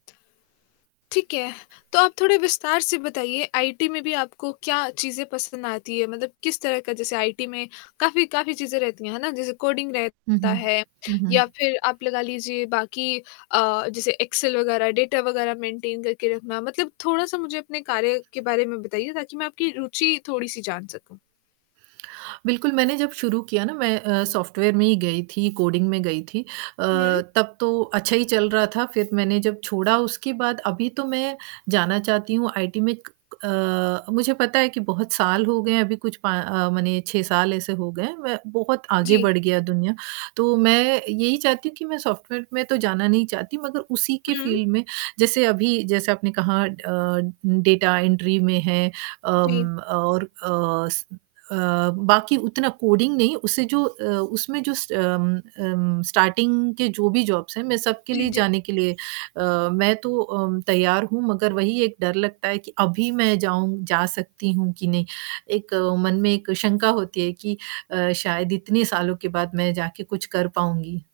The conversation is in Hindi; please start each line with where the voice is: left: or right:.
left: ठीक है, तो आप थोड़े विस्तार से बताइए आईटी में भी आपको क्या चीज़ें पसंद आती है? मतलब किस तरह का जैसे आईटी में काफ़ी काफ़ी चीज़ें रहती हैं, है ना? जैसे कोडिंग
right: हुँ,
left: रहता
right: हुँ,
left: है
right: हुँ,
left: या
right: हुँ।
left: फिर आप लगा लीजिए बाकी अ, जैसे एक्सेल वगैरह, डाटा वगैरह मेंटेन करके रखना, मतलब थोड़ा सा मुझे अपने कार्य के बारे में बताइए, ताकि मैं आपकी रूचि थोड़ी सी जान सकूँ।
right: बिल्कुल मैंने जब शुरू किया ना, मैं अ, सॉफ्टवेयर में ही गई थी, कोडिंग में गई थी अ,
left: हुँ।
right: तब तो अच्छा ही चल रहा था। फिर मैंने जब छोड़ा उसके बाद अभी तो मैं जाना चाहती हूँ आईटी में क क अ, मुझे पता है कि बहुत साल हो गए हैं, अभी कुछ पा अ, माने 6 साल ऐसे हो गए हैं, मैं बहुत आगे
left: जी।
right: बढ़ गई दुनिया, तो मैं यही चाहती हूँ कि मैं सॉफ्टवेयर में तो जाना नहीं चाहती मगर उसी के
left: हुँ।
right: फील्ड में जैसे अभी जैसे आपने कहा अ, डाटा एंट्री में है
left: जी।
right: अम, और अ, स अ, बाकी उतना कोडिंग नहीं, उसे जो अ, उसमें जो स उम उम, स्टार्टिंग की जो भी जॉब्स हैं मैं सबके
left: जी,
right: लिए
left: जी।
right: जाने के लिए अ, मैं तो उम, तैयार हूँ मगर वही एक डर लगता है कि अभी मैं जाऊँ जा सकती हूँ कि नहीं, एक मन में एक शंका होती है कि अ, शायद इतने सालों के बाद मैं जाके कुछ कर पाऊँगी?